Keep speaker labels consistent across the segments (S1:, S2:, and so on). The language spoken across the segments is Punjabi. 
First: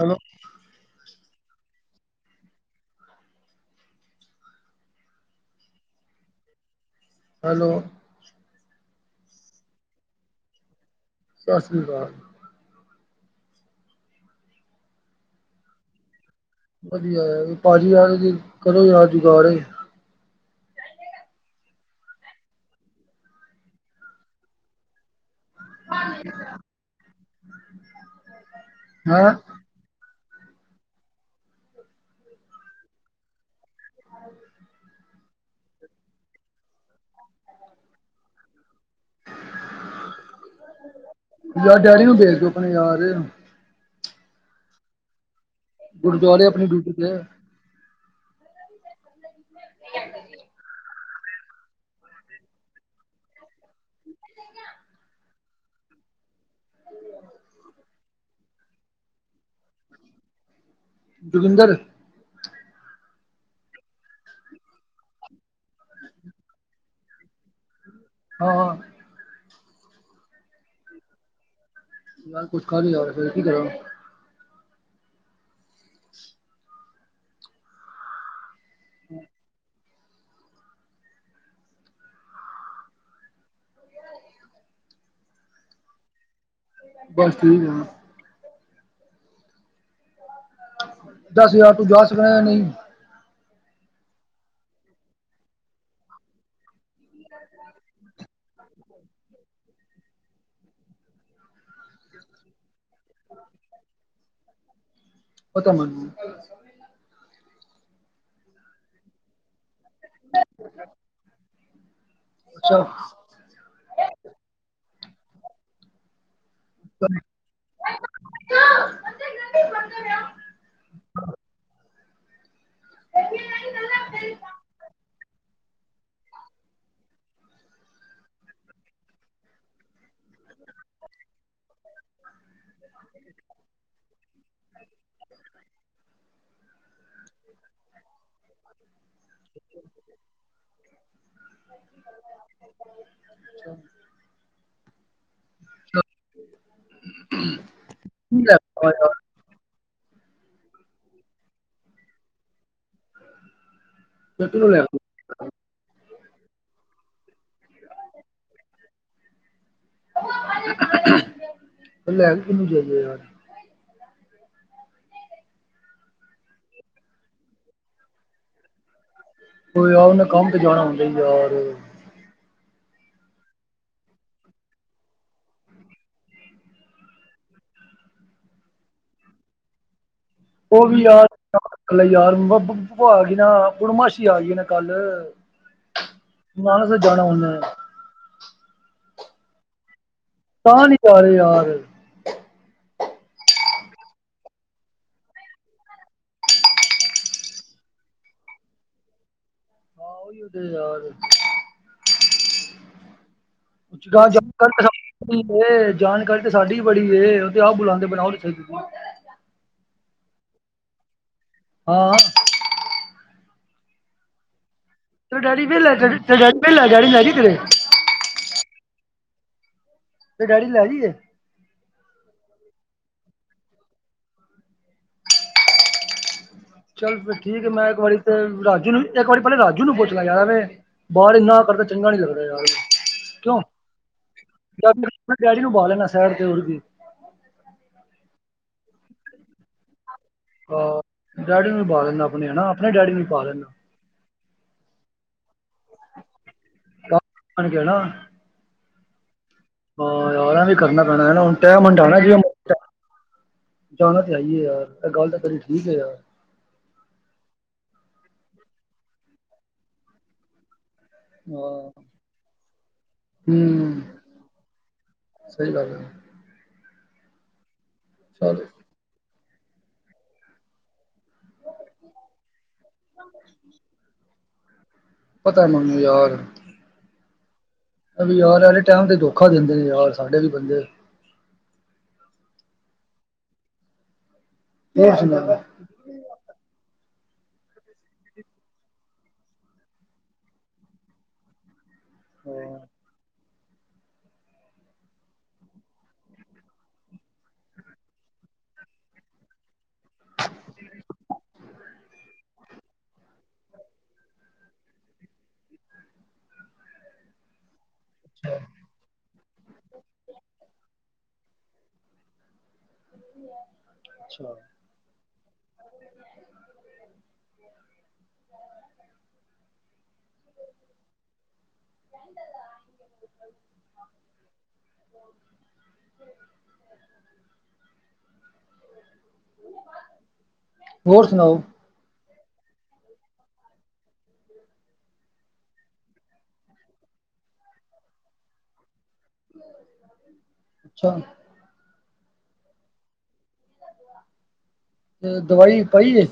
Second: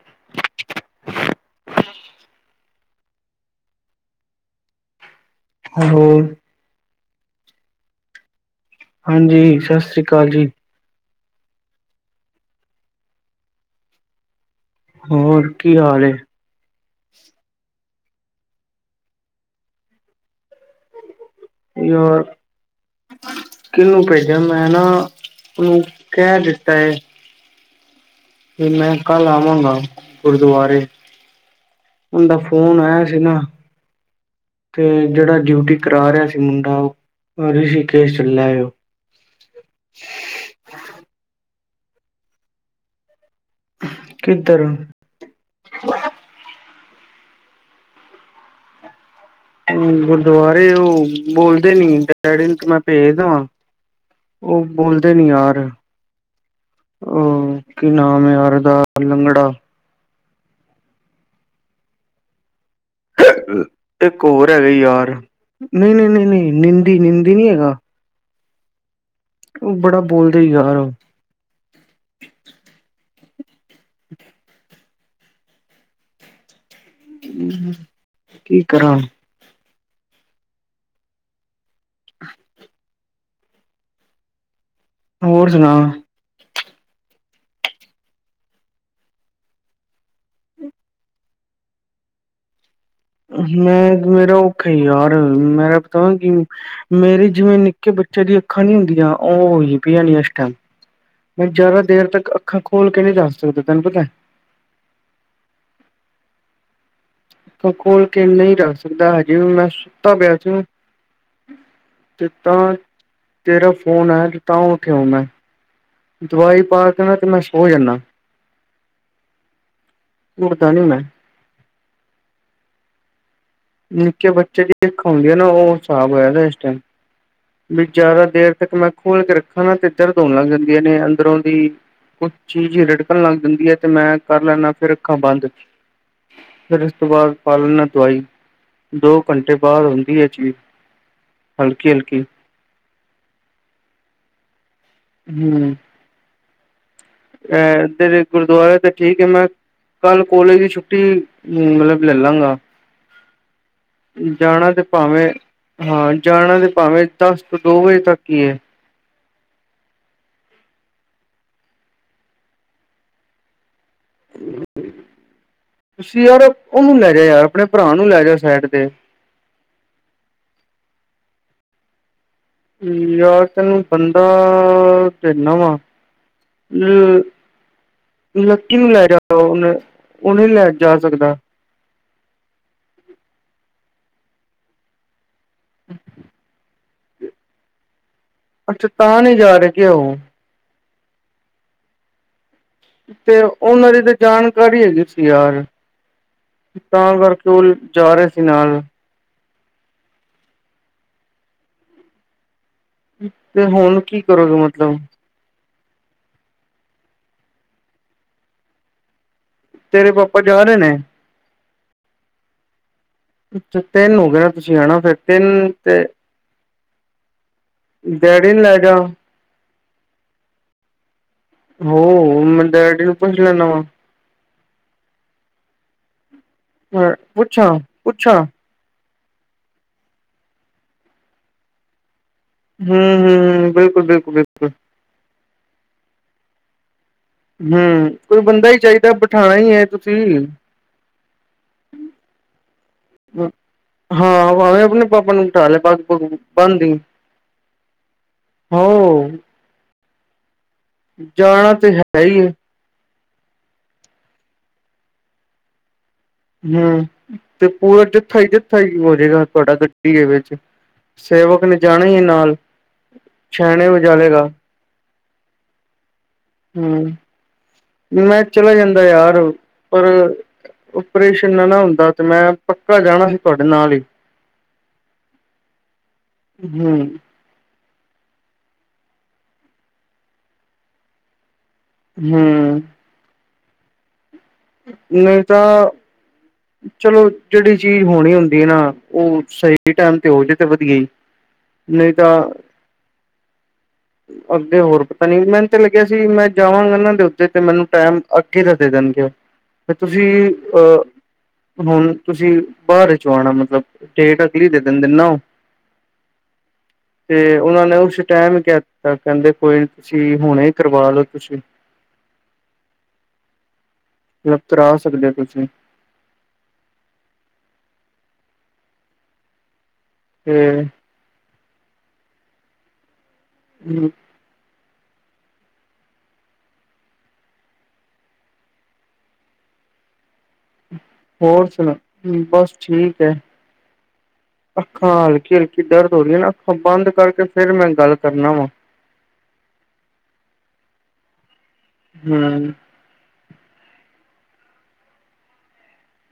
S1: ਹੈਲੋ।
S2: ਹੋਲੋ।
S1: ਹੈਲੋ।
S2: ਹਾਂਜੀ, ਸਤਿ ਸ਼੍ਰੀ ਅਕਾਲ ਜੀ।
S1: ਸਤਿ ਸ਼੍ਰੀ ਅਕਾਲ।
S2: ਹੋਰ ਕੀ ਹਾਲ ਏ?
S1: ਵਧੀਆ, ਭਾਜੀ ਯਾਰ ਜ' ਕਰੋਂ ਯਾਾਰ ਜੁਗਾੜ
S2: ਯਾਰ, ਕਿਹਨੂੰ ਭੇਜਿਆ ਮੈਂ ਨਾ ਉਹ ਕਹਿ ਦਿੱਤਾ ਹੈ,
S1: ਹ
S2: ਤੇ ਮੈਂ ਕੱਲ ਆਵਾਂਗਾ ਗੁਰਦੁਆਰੇ, ੳਦਾ ਫੋਨ ਆਇਆ ਸੀ ਨਾ।
S1: ਹਾਂ
S2: ਤੇ ਜਿਹੜਾ ਡਿਊਟੀ ਕਰਾ ਰਿਹਾ ਸੀ ਮੁੰਡਾ, ਉਹ ਰਿਸ਼ੀ ਕੇਸ ਚੱਲਿਆ ਹੈ ਉਹ
S1: ਯਾਰ, ਡੈਡੀ ਨੂੰ ਦੇਖ ਦਿ ਆਪਣੇ ਯਾਰ
S2: ਕਿਦਰ?
S1: ਗੁਰਦੁਆਰੇ ਆਪਣੀ ਡਿਊਟੀ ਤੇ
S2: ਗੁਰਦੁਆਰੇ ਉਹ ਬੋਲਦੇ ਨੀ, ਡੈਡੀ ਨੂੰ ਤੇ ਮੈਂ ਭੇਜ ਦੇਵਾਂ ਉਹ ਬੋਲਦੇ ਨੀ ਯਾਰ ਉਹ ਕੀ ਨਾਮ ਯਾਰ ਦਾ ੳਦਾ, ਲੰਗੜਾ
S1: ਜੋਗਿੰਦਰ
S2: ਇੱਕ ਹੋਰ ਹੈਗਾ ਹੀ ਯਾਰ, ਨਹੀਂ ਨਹੀਂ ਨਹੀਂ ਨਹੀਂ, ਨਿੰਦੀ- ਨਿੰਦੀ ਨੀ ਹੈਗਾ
S1: ਹਾਂਾਂ
S2: ਉਹ ਬੜਾ ਬੋਲਦੇ ਹੀ ਯਾਰ, ਉਹ
S1: ਯਾਰ ਕੁਛ ਕਰ ਯਾਰ ਫੇਰ, ਕੀ ਕਰਾ?
S2: ਕੀ ਕਰਾਂ? ਹੋਰ ਸੁਣਾ?
S1: ਬਸ ਠੀਕ ਆ। ਦੱਸ ਯਾਰ ਤੂੰ ਜਾ ਸਕਦਾ ਨਹੀਂ।
S2: ਮੈਂ ਮੇਰਾ ਔਖਾ ਯਾਰ ਮੇਰਾ ਪਤਾ ਕਿ ਮੇਰੇ ਜਿਵੇਂ ਨਿੱਕੇ ਬੱਚੇ ਦੀਆਂ ਅੱਖਾਂ ਨੀ ਹੁੰਦੀਆਂ ਓ ਹੋਈਆਂ ਪਈਆਂ ਨੇ ਇਸ ਟਾਈਮ। ਮੈਂ ਜ਼ਿਆਦਾ ਦੇਰ ਤੱਕ ਅੱਖਾਂ ਖੋਲ੍ਹ ਕੇ ਨੀ ਜਾ ਸਕਦਾ ਤੈਨੂੰ ਪਤਾ?
S1: ਪਤਾ ਮੈਨੂੰ।
S2: ਅੱਖਾਂ ਖੋਲ ਕੇ ਨੀ ਰੱਖ ਸਕਦਾ ਹਜੇ ਵੀ ਮੈਂ ਸੁੱਤਾ ਪਿਆ ਸੀ। ਤੇ ਤਾਂ
S1: ਅੱਛਾ
S2: ਤੇਰਾ ਫੋਨ ਆਇਆ ਤੇ ਤਾਂ ਉੱਥੇ ਆਇਆ ਮੈਂ। ਦਵਾਈ ਪਾ ਕੇ ਨਾ
S1: ਲੈ
S2: ਤੇ ਮੈਂ ਸੋ ਜਾਣਾ ਉੱਠਦਾ ਨੀ ਮੈਂ। ਨਿੱਕੇ ਬੱਚੇ ਦੀ ਅੱਖ ਹੁੰਦੀ ਆ ਨਾ ਉਹ ਸਾਬ ਹੋਇਆ ਪਿਆ ਇਸ ਟਾਈਮ। ਵੀ ਜ਼ਿਆਦਾ ਦੇਰ ਤੱਕ ਮੈਂ ਖੋਲ ਕੇ ਰੱਖਾਂ ਨਾ ਤੇ ਦਰਦ ਹੋਣ ਲੱਗ ਜਾਂਦੀਆਂ ਨੇ ਅੰਦਰੋਂ ਦੀ। ਚੀਜ਼ ਰੜਕਣ ਲੱਗ ਜਾਂਦੀ ਐ ਤੇ ਮੈਂ ਕਰ ਲੈਦਾ ਫਿਰ ਅੱਖਾਂ ਬੰਦ। ਫਿਰ ਇਸ ਤੋਂ ਬਾਅਦ ਪਾ ਲੈਣਾ ਦਵਾਈ ਦੋ ਘੰਟੇ ਬਾਅਦ ਹੁੰਦੀ ਐ ਚੀਜ਼। ਹਲਕੀ ਹਲਕੀ।
S1: [inaudible]
S2: ਹੂੰ,
S1: [inaudible]
S2: ਅਹ [unintelligible] ਗੁਰਦੁਆਰੇ
S1: ਯਾਰ,
S2: ਤੇ ਠੀਕ ਐ ਮੈਂ ਕੱਲ ਕੋਲੇਜ ਦੀ ਛੁੱਟੀ ਮਤਲਬ ਲੈ ਲਾਂਗਾ। ਜਾਣਾ ਤੇ
S1: ਲੈ
S2: ਭਾਵੇਂ ਹਾਂ ਜਾਣਾ ਤੇ ਭਾਵੇਂ ਦਸ ਤੋਂ ਦੋ ਵਜੇ ਤੱਕ ਈ ਐ।
S1: ਲੈ ਕਿਨੂੰ [unintelligible]
S2: ਪਿਛਲੀ ਵਾਰ ਉਹਨੂੰ ਲੈ ਗਿਆ ਯਾਰ ਆਪਣੇ ਭਰਾ ਨੂੰ ਲੈ ਗਿਆ ਸਾਈਡ ਤੇ।
S1: ਓ ਯਾਰ ਮੈਂ ਕੰਮ ਤੇ ਜਾਣਾ ਹੁੰਦਾ ਯਾਰ।
S2: ਯਾਰ ਤੈਨੂੰ ਬੰਦਾ ਦੇਨਾ ਵਾਂ। ਲੱਕੀ ਨੂੰ ਲੈ ਜਾ ਉਹਨੇ ਉਹਨੇ ਲੈ
S1: ਉਹ
S2: ਜਾ
S1: ਵੀ ਯਾਰ
S2: ਸਕਦਾ
S1: ਇਕ ਯਾਰ ਆ ਗਈ ਨਾ ਪੂਰਨਮਾਸ਼ੀ ਆ ਗਈ ਨਾ ਕੱਲ। ਨਾਨਕਸਰ ਜਾਣਾ ਓਨੇ।
S2: ਅੱਛਾ ਤਾਂ ਨੀ ਜਾ ਰਹੇ ਕੀ ਓ।
S1: ਤਾਂ ਨੀ ਜਾ ਰਹੇ ਯਾਰ।
S2: ਤੇ ਉਹਨਾਂ ਦੀ ਤਾਂ ਜਾਣਕਾਰੀ ਹੈਗੀ ਸੀ ਯਾਰ। ਤਾਂ ਕਰਕੇ ਓ ਜਾ ਰਹੇ ਸੀ ਨਾਲ।
S1: ਓਹੀਓ ਤੇ ਯਾਰ
S2: ਤੇ ਹੁਣ ਕੀ ਕਰੋਗੇ ਮਤਲਬ
S1: ਉਹੀ ਤੇ ਜਾਣਕਾਰੀ ਤਾਂ ਸਾਡੀ ਵੀ ਬੜੀ ਏ ਓ ਤੇ ਆਪ ਬੁਲਾਂਦੇ ਪਏ ਨੇ ਆਓ ਤੇ ਸਹੀ।
S2: ਤੇਰੇ ਪਾਪਾ ਜਾ ਰੇ ਨੇ।
S1: ਹਾਂ।
S2: ਪਿੱਛੇ ਤਿੰਨ ਹੋ ਗਿਆ ਨਾ ਤੁਸੀਂ ਹਨਾ ਫੇਰ
S1: ਤੇਰਾ ਡੇਡੀ ਵੇਹਲਾ, ਤੇਰਾ ਡੇਡੀ ਵੇਹਲਾ ਡੈਡੀ ਨੂੰ ਲੈ ਜਈ ਏ ਤੇਰੇ।
S2: ਡੈਡੀ ਨੂੰ ਲੈ ਜਾ।
S1: ਤੇਰੇ ਡੈਡੀ ਨੂੰ ਲੈ ਜੀ ਏ।
S2: ਹੋਰ, ਮੈਂ ਡੈਡੀ ਨੂੰ ਪੁੱਛ ਲੈਣਾ ਵਾ। ਵਾ
S1: ਚੱਲ ਫਿਰ ਠੀਕ ਐ,
S2: ਪੁੱਛਾਂ
S1: ਮੈਂ ਇੱਕ ਵਾਰੀ ਤੇ
S2: ਪੁੱਛਾਂ
S1: ਰਾਜੂ ਨੂੰ ਇੱਕ ਵਾਰੀ ਪਹਿਲਾਂ ਰਾਜੂ ਨੂੰ ਪੁੱਛ ਲੈ ਯਾਰ ਬਾਹਰ ਇੰਨਾ ਕਰਦਾ। ਚੰਗਾ ਨੀ ਲੱਗਦਾ ਯਾਰ ਕਿਉਂ
S2: ਹੂੰ-ਹੂੰ, ਬਿਲਕੁਲ-ਬਿਲਕੁਲ-ਬਿਲਕੁਲ
S1: [unintelligible] ਡੈਡੀ ਨੂੰ ਬਾਹ ਲੈਣਾ ਸਇਡ ਤੇ ਹੋਰ ਕੀ
S2: ਹਮ, ਕੋਈ ਬੰਦਾ ਚਾਹੀਦਾ, ਬਿਠਾਣਾ ਹੈ ਤੁਸੀਂ
S1: ਆਹ, ਡੈਡੀ ਨੂੰ ਵੀ ਬਾਹ ਲੈਂਦਾ ਆਪਣੇ ਹਨਾ, ਆਪਣੇ ਡੈਡੀ ਨੂੰ ਬਾਹ ਲੈਂਦਾ।
S2: ਹਾਂ ਬਾਵੇਂ ਆਪਣੇ ਪਾਪਾ ਨੂੰ ਬਿਠਾਦੀ, ਪਾਗ ਪੂਗ ਬਾਣਦੀ।
S1: [unintelligible]
S2: ਹੋਰ।
S1: ਹਾਂ ਯਾਰ ਐਵੇਂ ਹੀ ਕਰਨਾ ਪੇਣਾ, ਹੁਣ
S2: ਜਾਣਾ
S1: ਟਾਈਮ
S2: ਤੇ
S1: ਹੰਡਾਣਾ
S2: ਹੈ ਹੀ
S1: ਜਿਵੇਂ
S2: ਏ
S1: ਜਾਣਾ ਤਾਂ ਹੈ ਹੀ ਯਾਰ, ਇਹ ਗੱਲ ਤਾਂ ਤੇਰੀ ਠੀਕ ਹੈ ਯਾਰ।
S2: ਹਮ, ਤੇ ਪੂਰਾ ਜਥਾ ਹੀ ਜਥਾ ਹੀ ਹੋਜੇਗਾ ਤੁਹਾਡਾ ਗੱਡੀ ਦੇ ਵਿੱਚ ਸੇਵਕ ਨੇ
S1: ਹਾਂ
S2: ਜਾਣੇ ਹੀ ਨਾਲ, ਛਹਿਣੇ
S1: ਹੂੰ
S2: ਵਜਾ ਲੇਗਾ।
S1: ਸਹੀ ਗੱਲ ਹੈ।
S2: ਹਮ, ਮੈਂ
S1: ਚੱਲ
S2: ਚਲਾ ਜਾਂਦਾ ਯਾਰ ਪਰ ਓਪਰੇਸ਼ਨ ਨਾ ਨਾ ਹੁੰਦਾ, ਤੇ ਮੈਂ ਪੱਕਾ ਜਾਣਾ ਸੀ ਤੁਹਾਡੇ ਨਾਲ ਹੀ।
S1: ਪਤਾ ਮੈਨੂੰ ਯਾਰ
S2: ਹਮ।
S1: ਏਵੀ ਯਾਰ ਵਾਲੇ ਟਾਈਮ ਤੇ ਧੋਖਾ ਦਿੰਦੇ ਨੇ ਯਾਰ, ਸਾਡੇ ਵੀ ਬੰਦੇ
S2: ਹਮ।
S1: ਹੋਰ ਸੁਣਾ
S2: ਨਹੀਂ
S1: ਹਾਂ,
S2: ਤਾਂ ਚਲੋ ਜਿਹੜੀ ਚੀਜ਼ ਹੋਣੀ ਹੁੰਦੀ ਹੈ ਨਾ, ਉਹ ਸਹੀ ਟਾਈਮ ਤੇ ਹੋ ਜੇ ਤੇ ਵਧੀਆ ਹੀ।
S1: [inaudible]
S2: ਨਹੀਂ ਤਾਂ
S1: [inaudible]
S2: ਅੱਗੇ ਹੋਰ ਪਤਾ ਨੀ, ਮੈਨੂੰ ਤਾਂ ਲੱਗਿਆ ਸੀ ਮੈਂ ਜਾਵਾਂਗਾ ਇਹਨਾਂ ਦੇ ਉੱਤੇ ਤੇ, ਮੈਨੂੰ ਟੈਮ ਅੱਗੇ ਦਾ ਦੇ ਦੇਣਗੇ। ਫੇਰ ਤੁਸੀਂ, ਅਹ ਹੁਣ ਤੁਸੀਂ ਬਾਦ 'ਚ ਆਉਣਾ ਮਤਲਬ, ਡੇਟ ਅਗਲੀ ਦੇ ਦਿੰਦੇ ਨਾ ਓਹ। ਤੇ ਉਹਨਾਂ ਨੇ ਉਸ
S1: ਅੱਛਾ
S2: ਟਾਈਮ ਕਹਿ ਦਿੱਤਾ, ਕਹਿੰਦੇ ਕੋਈ ਨੀ ਤੁਸੀਂ ਹੁਣੇ ਹੀ ਕਰਵਾ ਲੋ ਤੁਸੀਂ
S1: [unintelligible]
S2: ਮਤਲਬ ਕਰਾ ਸਕਦੇ ਹੋ ਤੁਸੀਂ ਤੇ ਹਮ। ਹੋਰ ਸੁਣਾ, ਬਸ ਠੀਕ ਹੈ। ਅੱਖਾਂ ਹਲਕੀ ਹਲਕੀ ਦਰਦ ਹੋ ਰਹੀਆਂ ਨਾ, ਅੱਖਾਂ ਬੰਦ ਕਰਕੇ ਫੇਰ ਮੈਂ ਗੱਲ ਕਰਨਾ ਵਾ।
S1: ਅੱਛਾ।
S2: ਹਮ।
S1: ਤੇ ਦਵਾਈ ਪਾਈ ਏ?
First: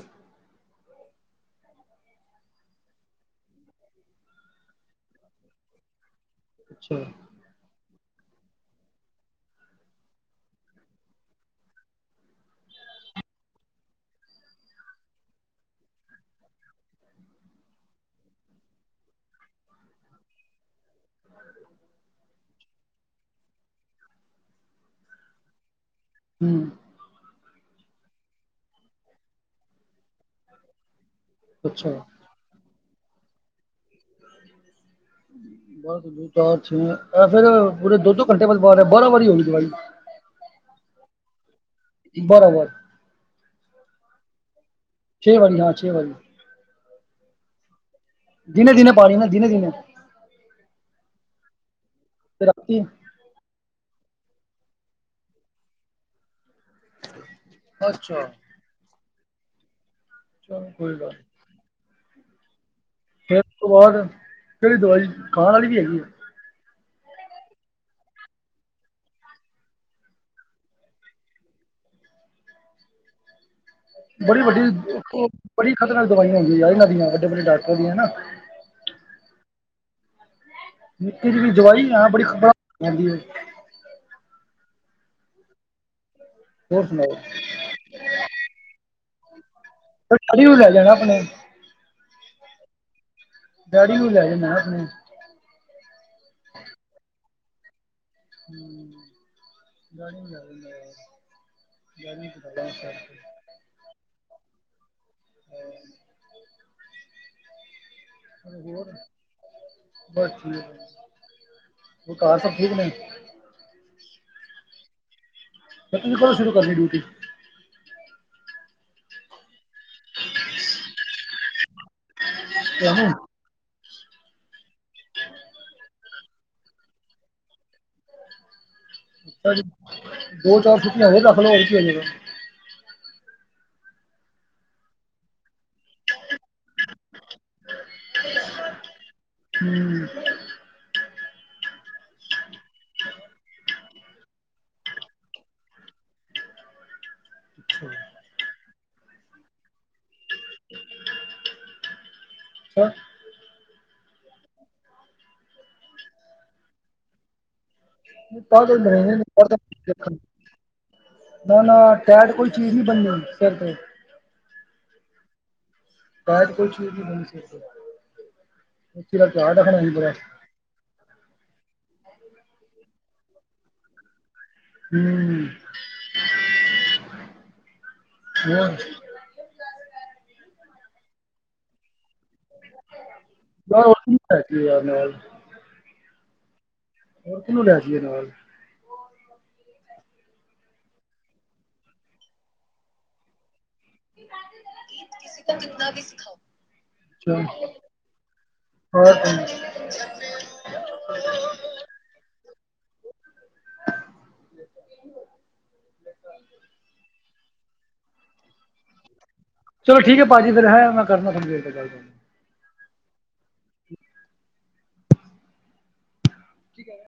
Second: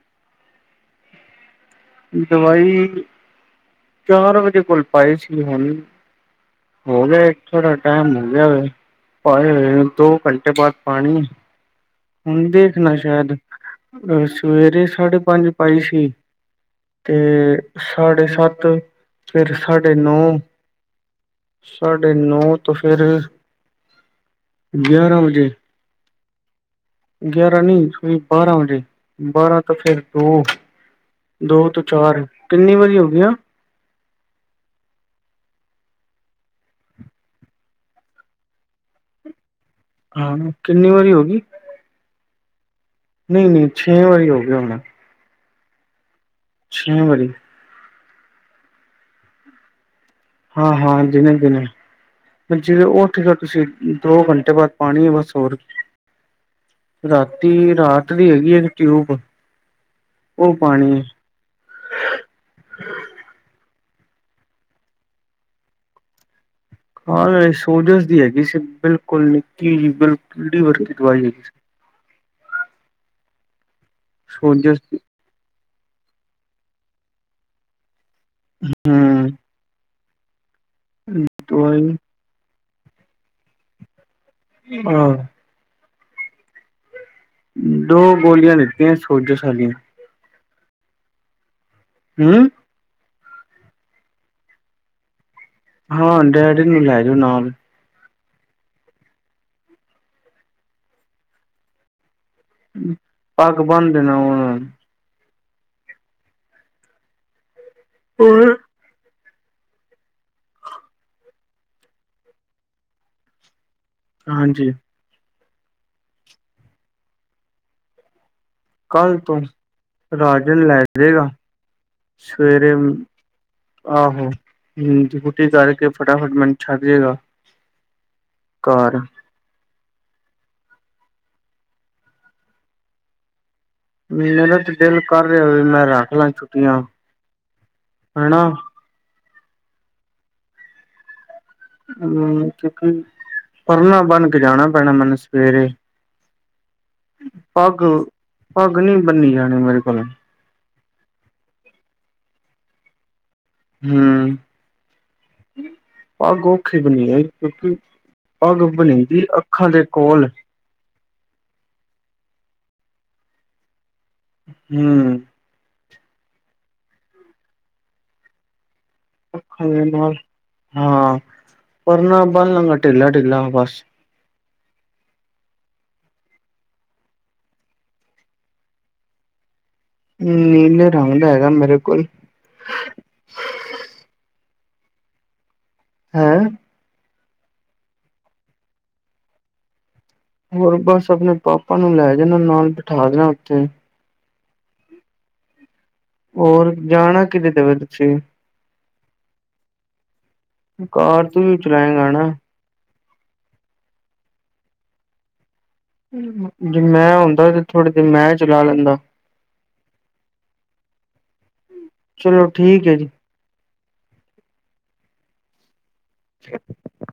S2: ਦਵਾਈ, ਚਾਰ ਵਜੇ ਕੋਲ ਪਾਏ ਸੀ ਹੁਣ
S1: ਅੱਛਾ
S2: ਹੋ ਗੇ ਥੋੜਾ ਟਾਈਮ ਹੋ ਗਿਆ ਪਾਏ ਹੋ, ਦੋ ਘੰਟੇ ਬਾਅਦ ਪਾਣੀ ਹੁਣ ਦੇਖਣਾ ਸ਼ਾਇਦ, ਅਹ ਸਵੇਰੇ ਸਾਢੇ ਪੰਜ ਪਾਈ ਸੀ ਤੇ ਸਾਡੇ ਸੱਤ, ਫੇਰ ਸਾਡੇ ਨੌ ਸਾਡੇ ਨੌ ਤੋਂ ਫਿਰ ਗਿਆਰਾਂ ਵਜੇ
S1: ਹਮ।
S2: ਗਿਆਰਾਂ ਨਹੀਂੀ ਸ ਬਾਰਾਂ ਵਜੇ, ਬਾਰਾਂ ਤਾਂ ਫੇਿਰ ਦੋ ਦੋ ਤੋਂ
S1: ਅੱਛਾ
S2: ਚਾਰ, ਕਿੰਨੀ ਵਾਰੀ ਹੋ ਗਈ ਆ?
S1: ਬ ਦੋ ਚਾਰ, ਛੇ, ਫੇਿਰ ਪੂਰੇ ਦੋ ਦੋ ਘੰਟੇ ਬਾਅਦ ਪਾ ਰਿਹਾ, ਬਾਰਾਂ ਵਾਰੀ ਹੋ ਗਈ ਦਵਾਈ
S2: ਹਾਂ, ਕਿੰਨੀ ਵਾਰੀ ਹੋ ਗਈ?
S1: ਬਾਰਾ ਵਾਰ?
S2: ਨਹੀਂ ਨਹੀਂ, ਛੇ ਵਾਰੀ ਹੋ ਗਿਆ ਹੋਣਾ।
S1: ਛ ਵਾਰੀ ਹਾਂ, ਛੇ ਵਾਰੀ
S2: ਛੇ ਵਾਰੀ
S1: ਦਿਨ ਦਿਨੇ ਪਾਣੀ ਨਾ, ਦਿਨੇ ਦਿਨੇ
S2: ਹਾਂ ਹਾਂ ਦਿਨੇ ਦਿਨੇ,
S1: ਤੇ
S2: ਜਿ
S1: ਰਾਤੀ
S2: ਉਹ ਠੀਕ ਆ ਤੁਸੀਂ, ਦੋ ਘੰਟੇ ਬਾਅਦ ਪਾਉਣੀ ਹੈ ਬਸ ਹੋਰ ਰਾਤੀ, ਰਾਤ
S1: ਅੱਛਾ
S2: ਦੀ ਹੈਗੀ ਇੱਕ ਟਿਊਬ ਉਹ
S1: ਚਲ ਕੋਈ
S2: ਪਾਣੀ
S1: ਗਲ ਨੀ। ਫੇਰ ਉਸ ਤੋਂ ਬਾਅਦ, ਫੇਰ ਦਵਾਈ ਖਾਣ ਵਾਲੀ ਵੀ ਹੈਗੀ ਆ?
S2: ਹਾਂ ਸੋਜਸ ਦੀ ਹੈਗੀ ਸੀ ਬਿਲਕੁਲ ਨਿੱਕੀ ਜਿਹੀ, ਬਿਲਕੁਲ ਵਰਗੀ ਦਵਾਈ ਹੈਗੀ। ਸੀ।
S1: ਬੜੀ ਵੱਡੀ,
S2: ਸੋਜਸ ਦੀ
S1: ਬੜੀ ਖ਼ਤਰਨਾਕ ਦਵਾਈਆਂ ਹੁੰਦੀ ਯਾਰ ਇਹਨਾਂ ਦੀਆਂ ਵੱਡੇ ਵੱਡੇ ਡਾਕਟਰਾਂ ਦੀਆਂ, ਹਨਾ।
S2: ਹਮ।
S1: ਨਿੱਕੇ ਜਿ ਵੀ ਦਵਾਈ, ਹਾਂ ਬੜੀ ਖਤਰਨਾਕ ਹੁੰਦੀ।
S2: ਹਾਂ
S1: ਹੋਰ ਸੁਣਾਓ
S2: ਦੋ ਗੋਲੀਆਂ ਦਿੱਤੀਆਂ ਸੋਜਸ਼ ਵਾਲੀਆਂ।
S1: ਰੀ ਲੈ ਜਾਣਾ ਆਪਣੇ
S2: ਹਮ
S1: ਡੈਡੀ ਨੂੰ ਵੀ ਲੈ ਜਾ ਨਾ ਆਪਣੇ
S2: ਹਾਂ, ਡੈਡੀ ਨੂੰ ਲੈ ਜਾਓ ਨਾਲ
S1: ਹਮ, ਗਰਮੀ ਲ ਗਰਮੀ ਤੇ ਬਸ
S2: ਪਗ ਬੰਨ ਦੀ ਨਾ ਉਹਨਾ ਦੀ
S1: ਹਮ।
S2: ਨੂੰ
S1: ਹੋ ਬਸ ਠੀਕ, ਹੋਰ ਘਰ ਸਭ ਠੀਕ ਨੇ?
S2: ਹਾਂਜੀ।
S1: ਰਖੱੜੀ ਤੋਂ ਬਾਦ ਸ਼ੁਰੂ ਕਰਨੀ ਡਿਊਟੀ?
S2: ਕੱਲ੍ਹ ਤੋਂ, ਰਾਜਨ ਲੈ ਜਾਵੇਗਾ ਸਵੇਰੇ
S1: ਤੁਹਾਨੂੰ
S2: ਆਹੋ ਹਮ, ਡਯੂਟੀ ਕਰਕੇ ਫਟਾਫਟ ਮੈਨੂੰ ਛੱਡ ਜੇਗਾ। ਘਰ
S1: ਦੋ ਚਾਰ ਛੁੱਟੀਆਂ ਕਰ ਲੈ ਹੋਰ, ਕੀ ਹੋਜੇਗਾ।
S2: ਮੇਰਾ ਤੇ ਦਿਲ ਕਰ ਰਿਹਾ ਮੈਂ ਰੱਖ ਲਾਂ ਛੁੱਟੀਆਂ, ਹਨਾ।
S1: ਹਮ।
S2: ਹਮ, ਪਰਨਾ ਬਣ ਕੇ ਜਾਣਾ ਪੈਣਾ ਮੈਨੂੰ ਸਵੇਰੇ ਪੱਗ,
S1: ਅੱਛਾ
S2: ਪੱਗ ਨਹੀਂ ਬੰਨੀ ਜਾਣੀ ਮੇਰੇ ਕੋਲ ਹਮ, ਪੱਗ ਔਖੀ ਬਣੀ ਜਾਣੀ ਕਿਉਂਕਿ ਪੱਗ
S1: ਤਾਂ ਕੋਈ ਮਹੀਨੇ
S2: ਬਣੀਦੀ
S1: ਨਹੀਂ ਪੜਦਾ
S2: ਅੱਖਾਂ ਦੇ
S1: ਦੇਖਣ
S2: ਕੋਲ
S1: ਨਾ ਨਾ, ਟੈਡ ਕੋਈ ਚੀਜ਼ ਨਹੀਂੀ ਬਣਨੀ ਫਿਰ ਤੋਂ
S2: ਹਮ [unintelligible]
S1: ਕ ਕੋ [unintelligible] ਟੈਟ ਕੋਈ ਚੀਜ ਨੀ ਬੰਨਣੀ।
S2: ਅੱਖਾਂ ਦੇ ਨਾਲ ਹਾਂ, ਪਰ ਨਾ ਬੰਨ ਨੰਗਾ ਢਿੱਲਾ ਢਿੱਲਾ ਬਸ
S1: ਹਮ ਹੋ [unintelligible]
S2: ਨੀਲੇ ਰੰਗ ਦਾ ਹੈਗਾ ਮੇਰੇ ਕੋਲ
S1: ਬ ਯ ਮ [unintelligible]
S2: ਹੈਾਂ [unintelligible]
S1: ਹੋਰ ਕਿਨੂੰ ਲੈ ਜਾਈਏ ਨਾਲ
S2: ਹੋਰ ਬਸ ਆਪਣੇ ਪਾਪਾ ਨੂੰ ਲੈ ਜਾਣਾ ਨਾਲ ਬਿਠਾ ਦੇਣਾ ਉੱਥੇ
S1: ਕੋ ਕਿਨਾ ਵੀ [unintelligible]
S2: ਹੋਰ ਜਾਣਾ ਕਿੇਦੇ ਤੇ ਵੇ ਤੁਸੀਂ
S1: ਹੋਰ
S2: ਕਾਰ ਤੂੰ ਵੀ ਚਲਾਏਗਾ ਹਨਾ
S1: [unintelligible]
S2: ਜੇ ਮੈਂ ਹੁੰਦਾ ਤੇ ਥੋੜੇ ਦੇਰ ਮੈਂ ਚਲਾ ਲੈਂਦਾ
S1: ਚਲੋ ਠੀਕ ਹੈ ਭਾਜੀ ਫਿਰ ਮੈਂ ਕਰਦਾ ਤੁਾਨੂੰੇਥੋੜੀ ਦੇਰ ਗ ਕਰ
S2: ਚਲੋ ਠੀਕ ਹੈ ਜੀ। ਜ [unintelligible]
S1: ਠੀਕ ਹੈ [unintelligible]